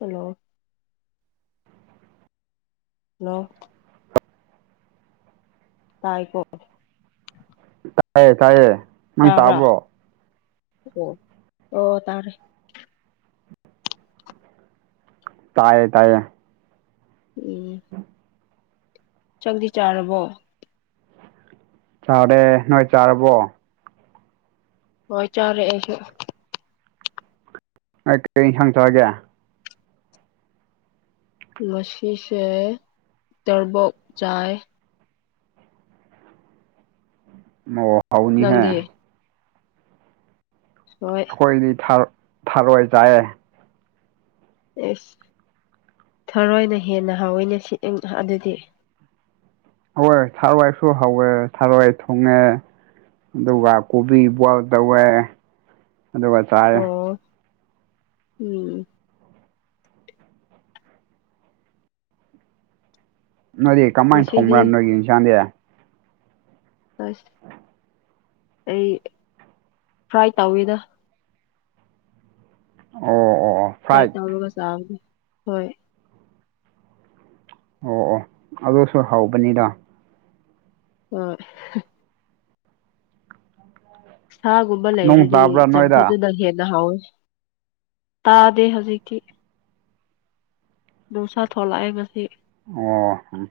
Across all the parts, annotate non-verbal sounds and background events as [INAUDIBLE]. Hello hello ꯇꯥꯏꯀꯣ ꯇꯥꯏꯌꯦ ꯇꯥꯏꯌꯦ ꯅꯪ ꯇꯥꯕ꯭ꯔꯥ ꯇꯥꯕ꯭ꯔꯣ ꯑꯣ ꯑꯣ ꯇꯥꯔꯦ ꯇꯥꯏꯌꯦ ꯇꯥꯏꯌꯦ ꯎꯝ ꯆꯥꯛꯗꯤ ꯆꯥꯔꯕꯣ ꯆꯥꯔꯦ ꯅꯣꯏ ꯆꯥꯔꯕꯣ ꯍꯣꯏ ꯆꯥꯔꯦ ꯑꯩꯁꯨ ꯅꯣꯏ ꯀꯔꯤ ꯏꯟꯁꯥꯡ ꯆꯥꯒꯦ ꯂꯣꯁꯤꯁꯦ ꯇꯣꯔꯕꯣꯛ ꯆꯥꯏ ꯃꯣ ꯍꯥꯎꯅꯤꯍꯦ ꯅꯪꯗꯤ ꯍꯣꯏ ꯈꯣꯏꯗꯤ ꯊꯔ ꯊꯔꯣꯏ ꯆꯥꯏꯌꯦ ꯑꯦꯁ ꯊꯔꯣꯏꯅ ꯍꯦꯟꯅ ꯍꯥꯎꯋꯦꯅꯦ ꯁꯤ ꯑꯪ ꯍꯥ ꯑꯗꯨꯗꯤ ꯍꯥꯎꯋꯦ ꯊꯔꯣꯏꯁꯨ ꯍꯥꯎꯋꯦ ꯊꯔꯣꯏ ꯊꯣꯡꯉꯦ ꯑꯗꯨꯒ ꯀꯣꯕꯤ ꯕꯣꯏꯜ ꯇꯧꯋꯦ ꯑꯗꯨꯒ ꯆꯥꯏꯌꯦ ꯑꯣ ꯎꯝ ꯅꯣꯏꯗꯤ ꯀꯃꯥꯏꯟ ꯉꯁꯤꯗꯤ ꯊꯣꯡꯕ꯭ꯔꯥ ꯅꯣꯏꯒꯤ ꯏꯟꯁꯥꯡꯗꯤ ꯑꯁ ꯑꯩ ꯐ꯭ꯔꯥꯏ ꯇꯧꯋꯤꯗ ꯑꯣ ꯑꯣ ꯑꯣ ꯐ꯭ꯔꯥꯢ ꯐ꯭ꯔꯥꯏꯠ ꯇꯧꯔꯒ ꯆꯥꯕꯗꯤ ꯍꯣꯏ ꯑꯣ ꯑꯣ ꯑꯗꯨꯁꯨ ꯍꯧꯕꯅꯤꯗ ꯍꯣꯏ ꯁꯥꯒꯨꯝꯕ ꯅꯣꯡ ꯂꯩꯔꯗꯤ ꯇꯥꯕ꯭ꯔꯥ ꯅꯣꯏꯗ ꯆꯝꯐꯨꯠꯇꯨꯗ ꯍꯦꯟꯅ ꯍꯥꯎꯋꯦ ꯁꯥꯗꯦ ꯍꯧꯖꯤꯛꯇꯤ ꯅꯣꯡꯁꯥ ꯊꯣꯛꯂꯛꯑꯦ ꯉꯁꯤ ꯑꯣ ꯎꯝ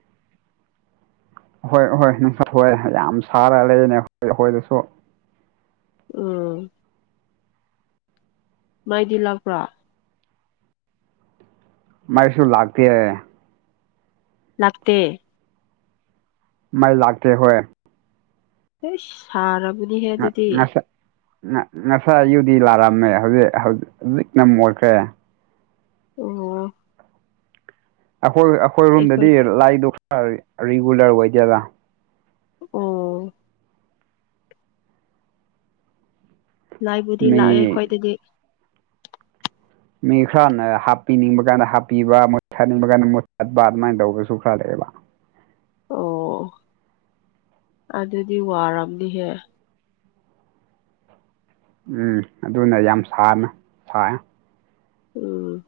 ꯍꯣꯏ ꯑꯍꯣꯏ ꯅꯨꯡꯁꯥ ꯊꯣꯛꯑꯦ ꯌꯥꯝ ꯁꯥꯔꯒ ꯂꯩꯌꯦꯅꯦ ꯑꯈꯣꯏ ꯑꯈꯣꯏꯗꯁꯨ ꯎꯝ ꯃꯥꯏꯗꯤ ꯂꯥꯛꯄ꯭ꯔꯥ ꯃꯩꯁꯨ ꯂꯥꯛꯇꯦ ꯂꯥꯛꯇꯦ ꯃꯩ ꯂꯥꯛꯇꯦ ꯍꯣꯏ ꯍꯩꯁ ꯁꯥꯔꯕꯅꯤꯍꯦ ꯑꯗꯨꯗꯤ ꯅ ꯅꯁꯥꯏ ꯌꯨꯗꯤ ꯂꯥꯔꯝꯃꯦ ꯍꯧꯖꯤꯛ ꯍꯧꯖꯤꯛꯅ ꯃꯣꯠꯈ꯭ꯔꯦ ꯑꯣ ꯑꯈꯣꯏ ꯑꯩꯈꯣꯏ ꯑꯈꯣꯏꯔꯨꯝꯗꯗꯤ ꯂꯥꯏꯗꯣ ꯈꯔ ꯔꯤꯒꯨꯂꯔ ꯑꯣꯏꯗꯦꯗ꯫ ꯑꯣ ꯂꯥꯏꯕꯨꯗꯤ ꯂꯥꯛꯑꯦ ꯃꯤ ꯑꯩꯈꯣꯏꯗꯗꯤ꯫ ꯃꯤ ꯈꯔꯅ ꯍꯥꯞꯄꯤꯅꯤꯡꯕ ꯀꯥꯟꯗ ꯍꯥꯞꯄꯤꯕ ꯃꯨꯠꯊꯠꯅꯤꯡꯕ ꯀꯥꯟꯗ ꯃꯨꯠꯊꯠꯄ ꯑꯗꯨꯃꯥꯏꯅ ꯇꯧꯕꯁꯨ ꯈꯂꯀꯑꯦꯕ꯫ ꯑꯣ ꯑꯗꯨꯗꯤ ꯋꯥꯔꯝꯅꯤꯍꯦ ꯎꯝ ꯑꯗꯨꯅ ꯌꯥꯝ ꯁꯥꯅ ꯁꯥꯑꯦ ꯎꯝ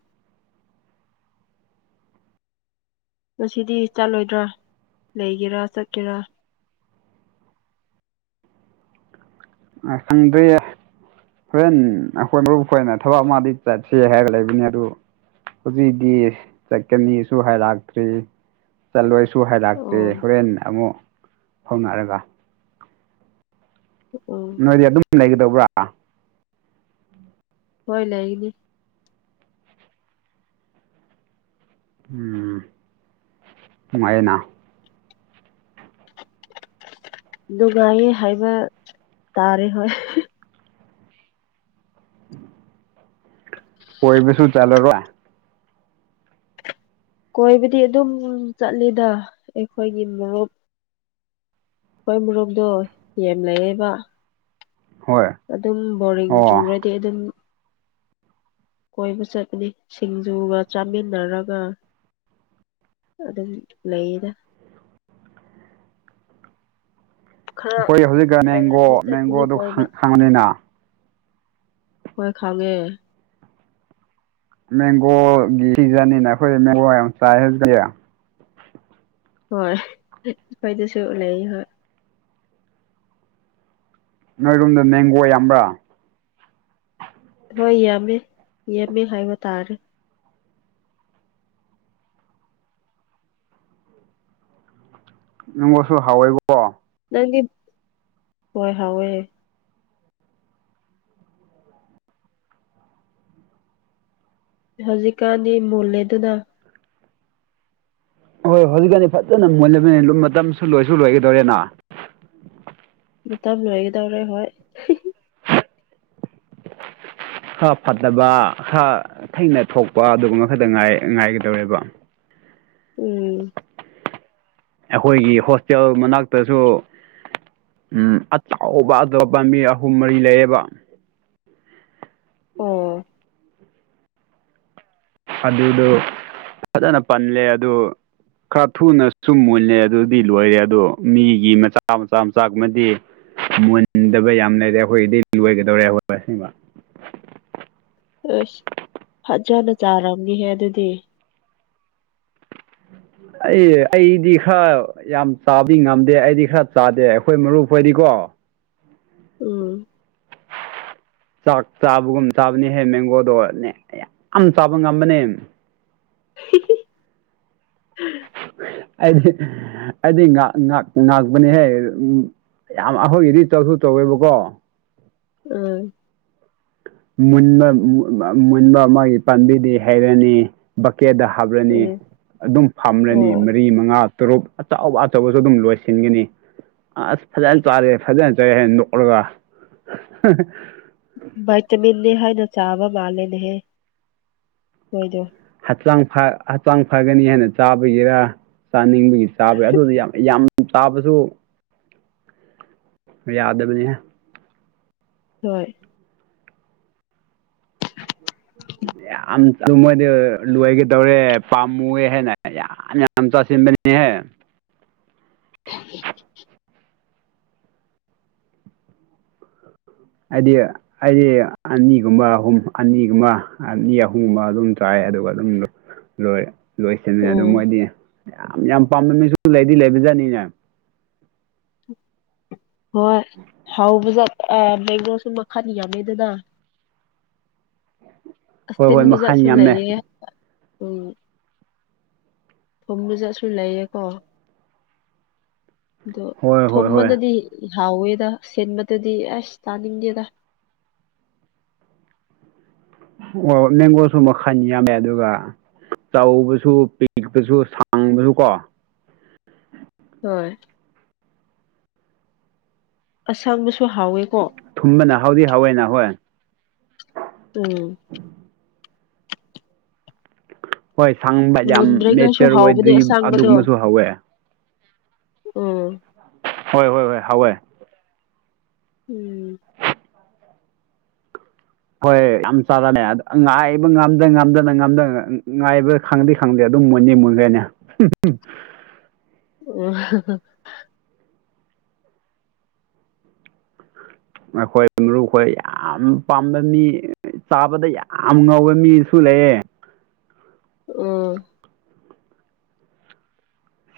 ꯉꯁꯤꯗꯤ ꯆꯠꯂꯣꯏꯗ꯭ꯔ ꯂꯩꯒꯦꯔꯥ ꯆꯠꯀꯦꯔꯥ ꯑ ꯁꯪꯗ꯭ꯔꯦꯌꯦ ꯍꯣꯔꯦꯟ ꯑꯈꯣꯏ ꯃꯔꯨꯞ ꯍꯣꯏꯅ ꯊꯕꯛ ꯑꯃꯗꯤ ꯆꯠꯁꯦ ꯍꯥꯏꯔꯒ ꯂꯩꯕꯅꯤ ꯑꯗꯨ ꯍꯨꯖꯤꯛꯗꯤ ꯆꯠꯀꯅꯤꯁꯨ ꯍꯥꯏꯔꯥꯇ꯭ꯔꯤ ꯆꯠꯂꯣꯏ ꯁꯨ ꯍꯥꯏꯔꯥꯛꯇꯦ ꯑꯣ ꯍꯣꯔꯦꯟ ꯑꯃꯨꯛ ꯍꯣꯡꯅꯛꯔꯒ ꯎꯝ ꯅꯣꯏꯗꯤ ꯑꯗꯨꯝ ꯂꯩꯒꯗꯧꯕ꯭ꯔꯥ ꯍꯣꯏ ꯂꯩꯒꯅꯤ ꯎꯝ ꯅꯨꯡꯉꯥꯏꯌꯦꯅꯥ ꯅꯨꯡꯒꯥꯏꯌꯦ ꯍꯥꯏꯕ ꯇꯥꯔꯦ ꯍꯣꯏ [INAUDIBLE] ꯀꯣꯏꯕꯁꯨ ꯆꯠꯂꯔꯣꯏ ꯀꯣꯏꯕꯗꯤ ꯑꯗꯨꯝ ꯆꯠꯂꯤꯗ ꯑꯩꯈꯣꯏꯒꯤ ꯃꯔꯨꯞ ꯈꯣꯏ ꯃꯨꯔꯨꯞꯗꯣ ꯌꯦꯝ ꯂꯩꯌꯦꯕ ꯍꯣꯏ ꯑꯗꯨꯝ ꯕꯣꯔꯤꯡ ꯑꯣ ꯆꯨꯝꯨꯔꯗꯤ ꯑꯗꯨꯝ ꯀꯣꯏꯕ ꯆꯠꯄꯅꯤ ꯁꯤꯡꯖꯨꯒ ꯆꯥꯃꯤꯟꯅꯔꯒ ꯑꯗꯨꯝ ꯂꯩꯌꯦꯗ ꯈꯔ ꯑꯈꯣꯏ ꯍꯧꯖꯤꯛꯀ ꯑꯦꯡꯒꯣ ꯂꯩꯔꯗꯤ ꯆꯠꯀꯅꯤ ꯃꯦꯡꯒꯣꯗꯨ ꯀꯣꯏꯕ ꯈꯪ ꯍꯪꯕꯅꯤꯅ ꯍꯣꯏ ꯈꯡꯉꯦ ꯃꯦꯡꯒꯣꯒꯤ ꯁꯤꯖꯟꯅꯤꯅ ꯑꯈꯣꯏ ꯃꯦꯡꯒꯣ ꯌꯥꯝ ꯆꯥꯏ ꯍꯧꯖꯤ ꯍꯣꯏ ꯑꯩꯈꯣꯏꯗꯨꯁꯨ ꯂꯩ ꯍꯣꯏ ꯅꯣꯏꯔꯣꯝꯗ ꯃꯦꯡꯒꯣ ꯌꯥꯝꯕ꯭ꯔꯥ ꯍꯣꯏ ꯌꯥꯝꯃꯦ ꯌꯥꯝꯃꯦ ꯍꯥꯏꯕ ꯇꯥꯔꯦ ꯅꯪ ꯋꯥꯈꯜ ꯍꯥꯎꯋꯦꯕꯣ ꯅꯪꯗꯤ ꯍꯣꯏ ꯍꯥꯎꯋꯦ ꯍꯧꯖꯤꯛꯀꯥꯟꯗꯤ ꯃꯨꯟꯂꯦ ꯑꯗꯨꯅ ꯍꯣꯏ ꯍꯣꯏ ꯍꯧꯖꯤꯛꯀꯥꯟꯗꯤ ꯐꯖꯅ ꯃꯨꯟꯂꯅꯤ ꯃꯇꯝꯁꯨ ꯂꯣꯏꯁꯨ ꯂꯣꯏꯒꯗꯧꯔꯦꯅ ꯃꯇꯝ ꯂꯣꯏꯒꯗꯧꯔꯦ ꯍꯣꯏ ꯈꯔ ꯐꯠꯇꯕ ꯈꯔ ꯊꯩꯅ ꯊꯣꯛꯄ ꯑꯗꯨꯒꯨꯝꯕ ꯈꯛꯇ ꯉꯥꯏꯒꯗꯧꯔꯦꯕ ꯎꯝ ꯑꯩꯈꯣꯏꯒꯤ ꯍꯣꯁꯇꯦꯜ ꯃꯅꯥꯛꯇꯁꯨ ꯎꯝ ꯑꯆꯧꯕ ꯑꯇꯣꯞꯄ ꯃꯤ ꯑꯍꯨꯝ ꯃꯔꯤ ꯂꯩꯌꯦꯕ ꯑꯣ ꯑꯗꯨꯗꯣ ꯐꯖꯅ ꯄꯜꯂꯦ ꯑꯗꯨ ꯈꯔ ꯊꯨꯅ ꯁꯨꯝ ꯃꯨꯜꯂꯦ ꯑꯗꯨꯗꯤ ꯂꯣꯏꯔꯦ ꯑꯗꯣ ꯃꯤꯒꯤ ꯃꯆꯥ ꯃꯆꯥ ꯃꯆꯥꯒꯨꯝꯃꯗꯤ ꯃꯨꯟꯗꯕ ꯌꯥꯝ ꯂꯩꯔꯦ ꯑꯩꯈꯣꯏꯗꯤ ꯂꯣꯏꯒꯗꯧꯔꯦꯕ ꯑꯁ ꯐꯖꯅ ꯆꯥꯔꯝꯅꯤꯍꯦ ꯑꯗꯨꯗꯤ [INAUDIBLE] ꯑꯩ ꯑꯩꯗꯤ ꯈꯔ ꯌꯥꯝ ꯆꯥꯕꯗꯤ ꯉꯝꯗꯦ ꯑꯩꯗꯤ ꯈꯔ ꯆꯥꯗꯦ ꯑꯩꯈꯣꯏ ꯃꯔꯨꯞ ꯍꯣꯏꯗꯤꯀꯣ ꯎꯝ ꯆꯥꯛ ꯆꯥꯕꯒꯨꯝ ꯆꯥꯕꯅꯦꯍꯦ ꯃꯦꯡꯒꯣꯗꯣꯅꯦ ꯌꯥꯝ ꯆꯥꯕ ꯉꯝꯕꯅꯦ [INAUDIBLE] ꯑꯩꯗꯤ ꯑꯩꯗꯤ ꯉꯥꯛ ꯉꯥꯛ ꯉꯥꯛꯄꯅꯦꯍꯦ ꯌꯥꯝ ꯑꯩꯈꯣꯏꯒꯤꯗꯤ ꯆꯧꯁꯨ ꯇꯧꯋꯦꯕꯀꯣ ꯎꯝ ꯃꯨꯟꯕ ꯃꯨꯟꯕ ꯃꯥ ꯒꯤ ꯄꯥꯝꯕꯤꯗꯤ ꯍꯩꯔꯅꯤ ꯕꯛꯀꯦꯗ ꯍꯥꯞꯔꯅꯤ ꯎꯝ ꯑꯗꯨꯝ ꯐꯝꯔꯅꯤ ꯑꯣ ꯃꯔꯤ ꯃꯉꯥ ꯇꯔꯨꯞ ꯑꯆꯧ ꯑꯆꯧꯕꯁꯨ ꯑꯗꯨꯝ ꯂꯣꯏꯁꯤꯟꯒꯅꯤ ꯑꯁ ꯐꯖꯅ ꯆꯥꯔꯦ ꯐꯖꯅ ꯆꯥꯏ ꯍꯥꯏꯅ ꯅꯣꯛꯂꯒ ꯚꯥꯏꯇꯃꯤꯟꯅꯤ ꯍꯥꯏꯅ ꯆꯥꯕ ꯃꯥꯜꯂꯦꯅꯦꯍꯦ ꯅꯣꯏꯗꯣ ꯍꯛꯆꯥꯡ ꯐꯥ ꯍꯛꯆꯥꯡ ꯐꯒꯅꯤ ꯍꯥꯏꯅ ꯆꯥꯕꯒꯤꯔ ꯆꯥꯅꯤꯡꯕꯒꯤ ꯆꯥꯕ ꯑꯗꯨꯗꯤ ꯌꯥꯝ ꯌꯥꯝ ꯆꯥꯕꯁꯨ [INAUDIBLE] ꯌꯥꯗꯕꯅꯤꯍꯦ ꯍꯣꯏ [UNINTELLIGIBLE] ꯌꯥꯝ ꯑꯗꯨ ꯃꯣꯏꯗꯤ ꯂꯣꯏꯒꯦ ꯇꯧꯔꯦ ꯄꯥꯝꯃꯨꯑꯦ ꯍꯥꯏꯅ ꯌꯥꯝ [UNINTELLIGIBLE] ꯌꯥꯏꯌꯦ ꯍꯥꯏꯗꯤ ꯑꯩꯗꯤ ꯑꯅꯤꯒꯨꯝꯕ ꯑꯍꯨꯝ ꯑꯅꯤꯒꯨꯝꯕ ꯑ ꯑꯍꯣꯡꯕ ꯑꯗꯨꯝ ꯆꯥꯏ ꯑꯗꯨꯒ ꯑꯗꯨꯝ ꯂꯣꯏ ꯂꯣꯏꯁꯟꯃꯤꯅꯦ ꯑꯗꯨ ꯎꯝ ꯃꯣꯏꯗꯤ ꯌꯥꯝ ꯌꯥꯝ ꯄꯥꯝꯅꯃꯤꯁꯨ ꯂꯩꯗꯤ ꯂꯩꯕꯖꯥꯠꯅꯤꯅꯦ ꯍꯣꯏ ꯍꯧꯕꯁꯦ ꯃꯦꯡꯒꯣꯁꯨ ꯃꯈꯜ ꯌꯥꯝꯃꯦꯗꯅ ꯍꯣꯏ ꯍꯣꯏ ꯃꯈꯟ ꯑꯤꯟꯕꯖꯥꯠꯁꯨ ꯌꯥꯝꯃꯦ ꯂꯩꯌꯦ ꯎꯝ ꯊꯣꯡꯕꯖꯠꯁꯨ ꯂꯩꯌꯦꯀꯣ ꯑꯗꯣ ꯍꯣꯏ ꯍꯣꯏ ꯍꯣꯏ ꯊꯨꯝꯕꯅꯗꯤ ꯍꯥꯎꯋꯦꯗ ꯁꯤꯟꯕꯗꯨꯗꯤ ꯑꯁ ꯆꯥꯅꯤꯡꯗꯦꯗ ꯑꯣ ꯃꯦꯡꯒꯣꯁꯨ ꯃꯈꯟ ꯌꯥꯝꯃꯦ ꯑꯗꯨꯒ ꯆꯥꯎꯕꯁꯨ ꯄꯤꯛꯄꯁꯨ ꯁꯥꯡꯕꯁꯨ ꯀꯣ ꯍꯣꯏ ꯑꯁꯪꯕꯁꯨ ꯍꯥꯎꯋꯦꯀꯣ ꯊꯨꯝꯕꯅ ꯍꯥꯎꯗꯤ ꯍꯥꯎꯋꯦꯅ ꯍꯣꯏ ꯎꯝ ꯍꯣꯏ ꯁꯪꯕ ꯌꯥꯝ ꯃꯨꯟꯗ꯭ꯔꯤꯉꯩꯁꯨ ꯅꯦꯆꯔ ꯍꯥꯎꯕꯅꯦ ꯑꯣꯏꯗ꯭ꯔꯤ ꯑꯁꯥꯡꯕꯗꯣ ꯑꯗꯨꯒꯨꯝꯕꯁꯨ ꯍꯧꯋꯦ ꯎꯝ ꯍꯣꯏ ꯍꯣꯏ ꯍꯣꯏ ꯍꯥꯎꯋꯦ ꯎꯝ ꯍꯣꯏ ꯌꯥꯝ ꯆꯥꯔꯅꯦ ꯑꯪ ꯉꯥꯏꯕ ꯉꯝꯗ ꯉꯝꯗ ꯉꯝꯗꯅ ꯉꯥꯏꯕ ꯈꯪꯗꯤ ꯈꯪꯗꯦ ꯑꯗꯨꯝ ꯃꯨꯟꯅꯤ ꯃꯨꯟꯂꯦꯅꯦ [UNINTELLIGIBLE] ꯑꯣ ꯍꯍꯥ ꯑꯩꯈꯣꯏ ꯃꯔꯨꯈꯣꯏ ꯌꯥꯝ ꯄꯥꯝꯕ ꯃꯤ ꯆꯥꯕꯗ ꯌꯥꯝ ꯉꯧꯕ ꯃꯤꯁꯨ ꯂꯩꯌꯦ ꯎꯝ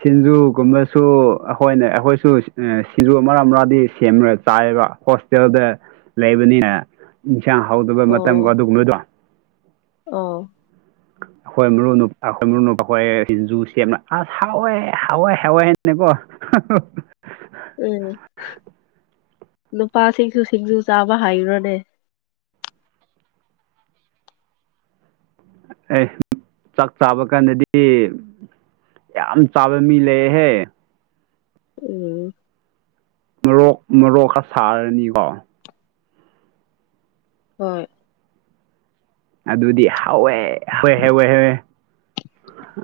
ꯁꯤꯡꯖꯨꯒꯨꯝꯕꯁꯨ ꯑꯩꯈꯣꯏꯅ ꯑꯩꯈꯣꯏꯁꯨ ꯁꯤꯡꯖꯨ ꯃꯔꯥ ꯃꯔꯥꯗꯤ ꯁꯦꯝꯔ ꯆꯥꯏꯕ ꯍꯣꯁ ꯇꯦꯜꯗ ꯂꯩꯕꯅꯤꯅ ꯏꯟꯁꯥꯡ ꯍꯧꯗꯕ ꯃꯇꯝꯒꯣ ꯑꯣ ꯑꯗꯨꯒꯨꯝꯕꯗꯣ ꯑꯣ ꯑꯩꯈꯣꯏ ꯃꯔꯨꯨ ꯑꯩꯈꯣꯏ ꯃꯔꯨꯅꯨ ꯑꯩꯈꯣꯏ ꯁꯤꯡꯖꯨ ꯁꯦꯝꯔ ꯑꯁ ꯍꯥꯎꯋꯦ ꯍꯥꯎꯋꯦ ꯍꯥꯎꯋꯦꯅꯀꯣ [UNINTELLIGIBLE] ꯎꯝ ꯅꯨꯄꯥꯁꯤꯡꯁꯨ ꯁꯤꯡꯖꯨ ꯆꯥꯕ ꯍꯩꯔꯣꯅꯦ ꯑꯦ ꯆꯥꯛ ꯆꯥꯕ ꯀꯥꯟꯗꯗꯤ ꯌꯥꯝ ꯆꯥꯕ ꯃꯤ ꯂꯩꯌꯦꯍꯦ ꯎꯝ ꯃꯔꯣꯛ ꯃꯔꯣꯛꯀ ꯁꯥꯔꯅꯤꯀꯣ ꯍꯣꯏ ꯑꯗꯨꯗꯤ ꯍꯧꯋꯦ ꯍꯧꯋꯦ ꯍꯧꯋꯦ ꯍꯧꯋꯦ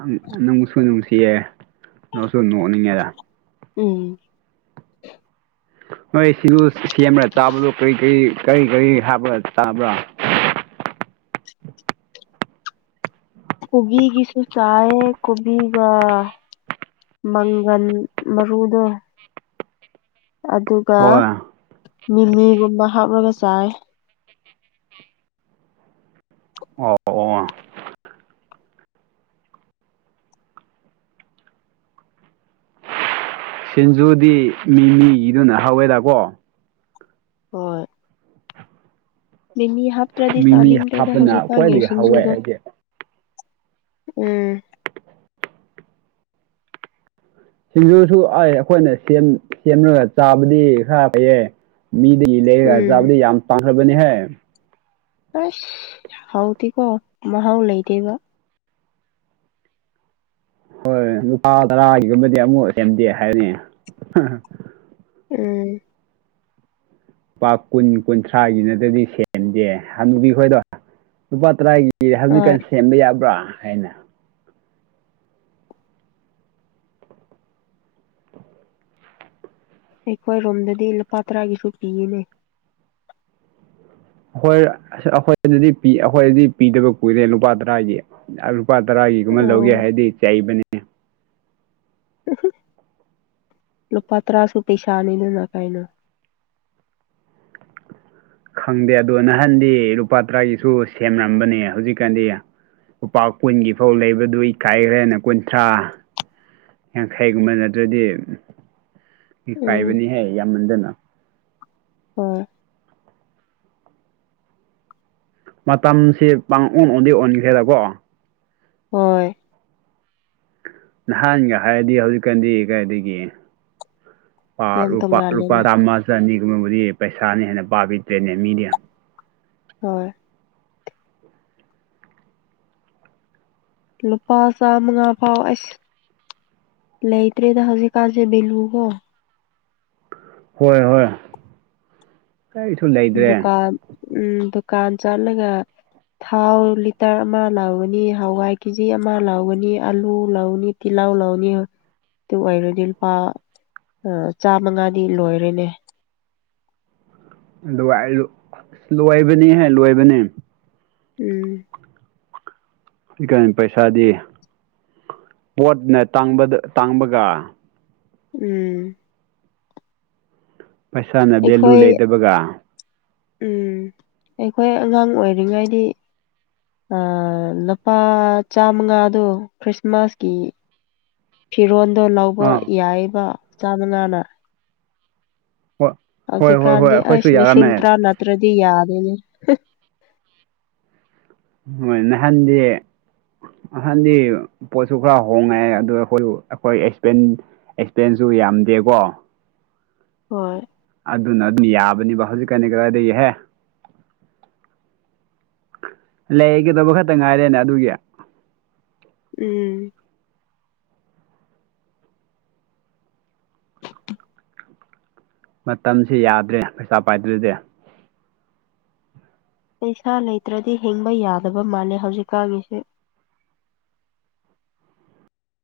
ꯑꯝ ꯅꯨꯡꯁꯨ ꯅꯨꯡꯁꯤꯌꯦ ꯅꯣꯛꯁꯨ ꯅꯣꯛꯅꯤꯡꯉꯦꯗ ꯎꯝ ꯍꯣꯏ ꯁꯤꯡꯖꯨ ꯁꯦꯝꯔꯥ ꯆꯥꯕꯗꯣ ꯀꯔꯤ ꯀꯔꯤ ꯀꯔꯤ ꯀꯔꯤ ꯍꯥꯞꯔ ꯆꯥꯕ꯭ꯔꯥ ꯀꯣꯕꯤꯒꯤꯁꯨ ꯆꯥꯢ ꯀꯣꯕꯤꯒ ꯃꯪꯒꯟ ꯃꯔꯨꯗꯣ ꯑꯗꯨꯒ ꯍꯣꯏ ꯃꯤꯃꯤꯒꯨꯝꯕ ꯍꯥꯞꯔꯒ ꯆꯥꯏ ꯑꯣ ꯑꯣ ꯁꯤꯡꯖꯨꯗꯤ ꯃꯤ ꯃꯤꯗꯨꯅ ꯍꯧꯋꯦꯗꯀꯣ ꯍꯣꯏ ꯃꯤꯃꯤ ꯍꯥꯞꯇ꯭ꯔꯗꯤ ꯃꯤꯃꯤ ꯆꯥꯅꯤꯡꯗ꯭ꯔꯦꯗ ꯍꯥꯞꯄꯅ ꯍꯧꯖꯤꯛꯀꯥꯟꯒꯤ ꯈ꯭ꯋꯥꯏꯗꯒꯤ ꯍꯥꯎꯋꯦ ꯁꯤꯡꯖꯨꯗꯣ ꯑꯩꯗꯤ ꯎꯝ ꯁꯤꯡꯖꯨꯁꯨ ꯑꯩ ꯑꯩꯈꯣꯏꯅ ꯁꯦꯝ ꯁꯦꯝꯔꯒ ꯆꯥꯕꯗꯤ ꯈꯔ ꯐꯩꯌꯦ ꯃꯤꯗꯒꯤ ꯂꯩꯔꯒ ꯎꯝ ꯆꯥꯕꯗꯤ ꯌꯥꯝ ꯇꯥꯡꯈ꯭ꯔꯕꯅꯦꯍꯦ ꯑꯩꯁ ꯍꯥꯎꯗꯤ ꯀꯣ ꯃꯍꯥꯎ ꯂꯩꯇꯕ ꯍꯣꯏ ꯂꯨꯄꯥ ꯇꯔꯥꯒꯤꯒꯨꯝꯕꯗꯤ ꯑꯃꯨꯛ ꯁꯦꯝꯗꯦ ꯍꯥꯏꯅꯤ ꯎꯝ ꯂꯨꯄꯥ ꯀꯨꯟ ꯀꯨꯟꯊ꯭ꯔꯥꯒꯤ ꯅꯠꯇꯗꯤ ꯁꯦꯝꯗꯦ ꯍꯅꯨꯕꯤ ꯈꯣꯏꯗꯣ ꯂꯨꯄꯥ ꯇꯔꯥꯒꯤ ꯍꯧꯖꯤꯛꯀꯥꯟ ꯍꯣꯏ ꯁꯦꯝꯕ ꯌꯥꯕ꯭ꯔꯥ ꯍꯥꯏꯅ ꯑꯩꯈꯣꯏꯔꯣꯝꯗꯗꯤ ꯂꯨꯄꯥ ꯇꯔꯥꯒꯤꯁꯨ ꯄꯤꯌꯦꯅꯦ ꯈꯣꯏ ꯑꯁ ꯑꯈꯣꯏ ꯗꯨꯗꯤ ꯑꯩꯈꯣꯏꯗꯤ ꯄꯤꯗꯕ ꯀꯨꯏꯔꯦ ꯂꯨꯄꯥ ꯇꯔꯥꯗꯤ ꯑꯥ ꯂꯨꯄꯥ ꯇꯔꯥꯒꯤꯒꯨꯝꯕ ꯑꯣ ꯂꯧꯒꯦ ꯍꯥꯏꯗꯤ ꯆꯩꯕꯅꯦ ꯂꯨꯄꯥ ꯇꯔꯥꯁꯨ ꯄꯩꯁꯥꯅꯤꯅ ꯀꯥꯏꯅ ꯈꯪꯗꯦ ꯑꯗꯣ ꯅꯍꯥꯟꯗꯤ ꯂꯨꯄꯥ ꯇꯔꯥꯒꯤꯁꯨ ꯁꯦꯝꯂꯝꯕꯅꯦ ꯍꯧꯖꯤꯛꯀꯥꯟꯗꯤ ꯂꯨꯄꯥ ꯀꯨꯟꯒꯤ ꯐꯧ ꯂꯩꯕꯗꯨ ꯏ ꯀꯥꯏꯈ꯭ꯔꯦꯅꯦ ꯀꯨꯟꯊ꯭ꯔꯥ ꯌꯥꯡꯈꯩꯒꯨꯝꯕ ꯅꯠꯇ꯭ꯔꯗꯤ ꯎꯝ ꯏꯀꯥꯏꯕꯅꯤꯍꯦ ꯌꯥꯝꯃꯟꯗꯅ ꯍꯣꯏ ꯃꯇꯝꯁꯦ ꯄꯥꯡ ꯑꯣꯟ ꯑꯣꯟꯗꯤ ꯑꯣꯟꯈ꯭ꯔꯦꯗꯀꯣ ꯍꯣꯏ ꯅꯍꯥꯟꯒ ꯍꯥꯏꯔꯗꯤ ꯍꯧꯖꯤꯛꯀꯥꯟꯗꯤ ꯀꯥꯏꯗꯒꯤ ꯌꯥꯝ ꯂꯨꯄꯥ ꯇꯣꯡꯉꯥꯜꯂꯦꯅ ꯂꯨꯄꯥꯑꯃ ꯆ ꯑꯅꯤꯒꯨꯝꯕꯕꯨꯗꯤ ꯄꯩꯁꯥꯅ ꯍꯦꯟꯅ ꯄꯥꯕꯤꯗ꯭ꯔꯦꯅꯦ ꯃꯤꯗꯤ ꯍꯣꯏ ꯂꯨꯄꯥ ꯆꯥꯝꯃꯉꯥ ꯐꯥꯎ ꯑꯁ ꯂꯩꯇꯔꯦꯗ ꯍꯧꯖꯤꯛ ꯀꯥꯥꯟꯁꯦ ꯕꯦꯜꯂꯨꯀꫭ ꯍꯣꯏ ꯍꯣꯏ ꯀꯔꯤꯁꯨ ꯂꯩ ꯗꯨꯀꯥꯟ ꯎꯝ ꯗꯨꯀꯥꯟ ꯆꯠꯂꯒ ꯊꯥꯎ ꯂꯤꯇꯔ ꯑꯃ ꯂꯥꯎꯒꯅꯤ ꯍꯋꯥꯏ ꯀꯦꯖꯤ ꯑꯃ ꯂꯥꯎꯒꯅꯤ ꯑꯂꯨ ꯂꯧꯎꯅꯤ ꯇꯤꯜꯍꯎ ꯂꯧꯅꯤ ꯑꯗꯨ ꯑꫭꯏꯔꯗꯤ ꯂꯨꯄꯥ ꯑ ꯆꯥꯃꯉꯥꯗꯤ ꯂꯣꯏꯔꯦꯅꯦ ꯑꯗꯨꯒ ꯂꯣꯏꯕꯅꯦꯍꯦ ꯂꯣꯏꯕꯅꯦ ꯎꯝ ꯀꯟ ꯄꯩꯁꯥꯗꯤ ꯄꯣꯠꯅ ꯇꯥꯡꯕꯗ ꯇꯥꯡꯕꯒ ꯎꯝ ꯄꯩꯁꯥꯅ ꯚꯦꯂꯨ ꯑꯩꯈꯣꯏ ꯂꯩꯇꯕꯒ ꯎꯝ ꯑꯩꯈꯣꯏ ꯑꯉꯥꯡ ꯑꯣꯏꯔꯤꯉꯩꯗꯤ ꯂꯨꯄꯥ ꯆꯥꯃꯉꯥꯗꯣ ꯈ꯭ꯔꯤꯁꯃꯥꯁꯀꯤ ꯐꯤꯔꯣꯜꯗꯣ ꯂꯧꯕ ꯑꯥ ꯌꯥꯏꯕ ꯆꯥꯃꯅꯉꯥꯅ ꯍꯣꯏ ꯍꯣꯏ ꯍꯣꯏ ꯍꯣꯏ ꯍꯧꯖꯤꯛꯀꯥꯟꯗꯤ ꯑꯩꯈꯣꯏꯁꯨ ꯑꯩꯁ ꯌꯥꯎꯔꯝꯃꯦ ꯂꯤꯁꯤꯡ ꯇꯔꯥ ꯅꯇ꯭ꯔꯗꯤ ꯌꯥꯗꯦꯅꯦ ꯍꯣꯏ ꯅꯍꯥꯟꯗꯤ ꯅꯍꯟꯗꯤ ꯄꯣꯠꯁꯨ ꯈꯔ ꯍꯣꯡꯉꯛꯑꯦ ꯑꯗꯨ ꯑꯩꯈꯣꯏ ꯑꯩꯈꯣꯏ ꯑꯦꯛꯄꯦꯟ ꯑꯦꯛꯁꯄꯦꯟꯁꯁꯨ ꯌꯥꯝꯗꯦꯀꯣ ꯍꯣꯏ ꯑꯗꯨꯅ ꯑꯗꯨꯝ ꯌꯥꯕꯅꯦꯕ ꯍꯧꯖꯤꯛꯀꯥꯟꯗꯤ ꯀꯗꯥꯏꯗꯒꯤꯍꯦ ꯂꯩꯒꯗꯧꯕ ꯈꯛꯇ ꯉꯥꯏꯔꯦꯅꯦ ꯑꯗꯨꯒꯤ ꯎꯝ ꯃꯇꯝꯁꯤ ꯌꯥꯗ꯭ꯔꯦ ꯄꯩꯁꯥ ꯄꯥꯏꯗ꯭ꯔꯗꯤ ꯄꯩꯁꯥ ꯂꯩꯇ꯭ꯔꯗꯤ ꯍꯤꯡꯕ ꯌꯥꯗꯕ ꯃꯥꯜꯂꯦ ꯍꯧꯖꯤꯛꯀꯥꯟꯒꯤꯁꯤ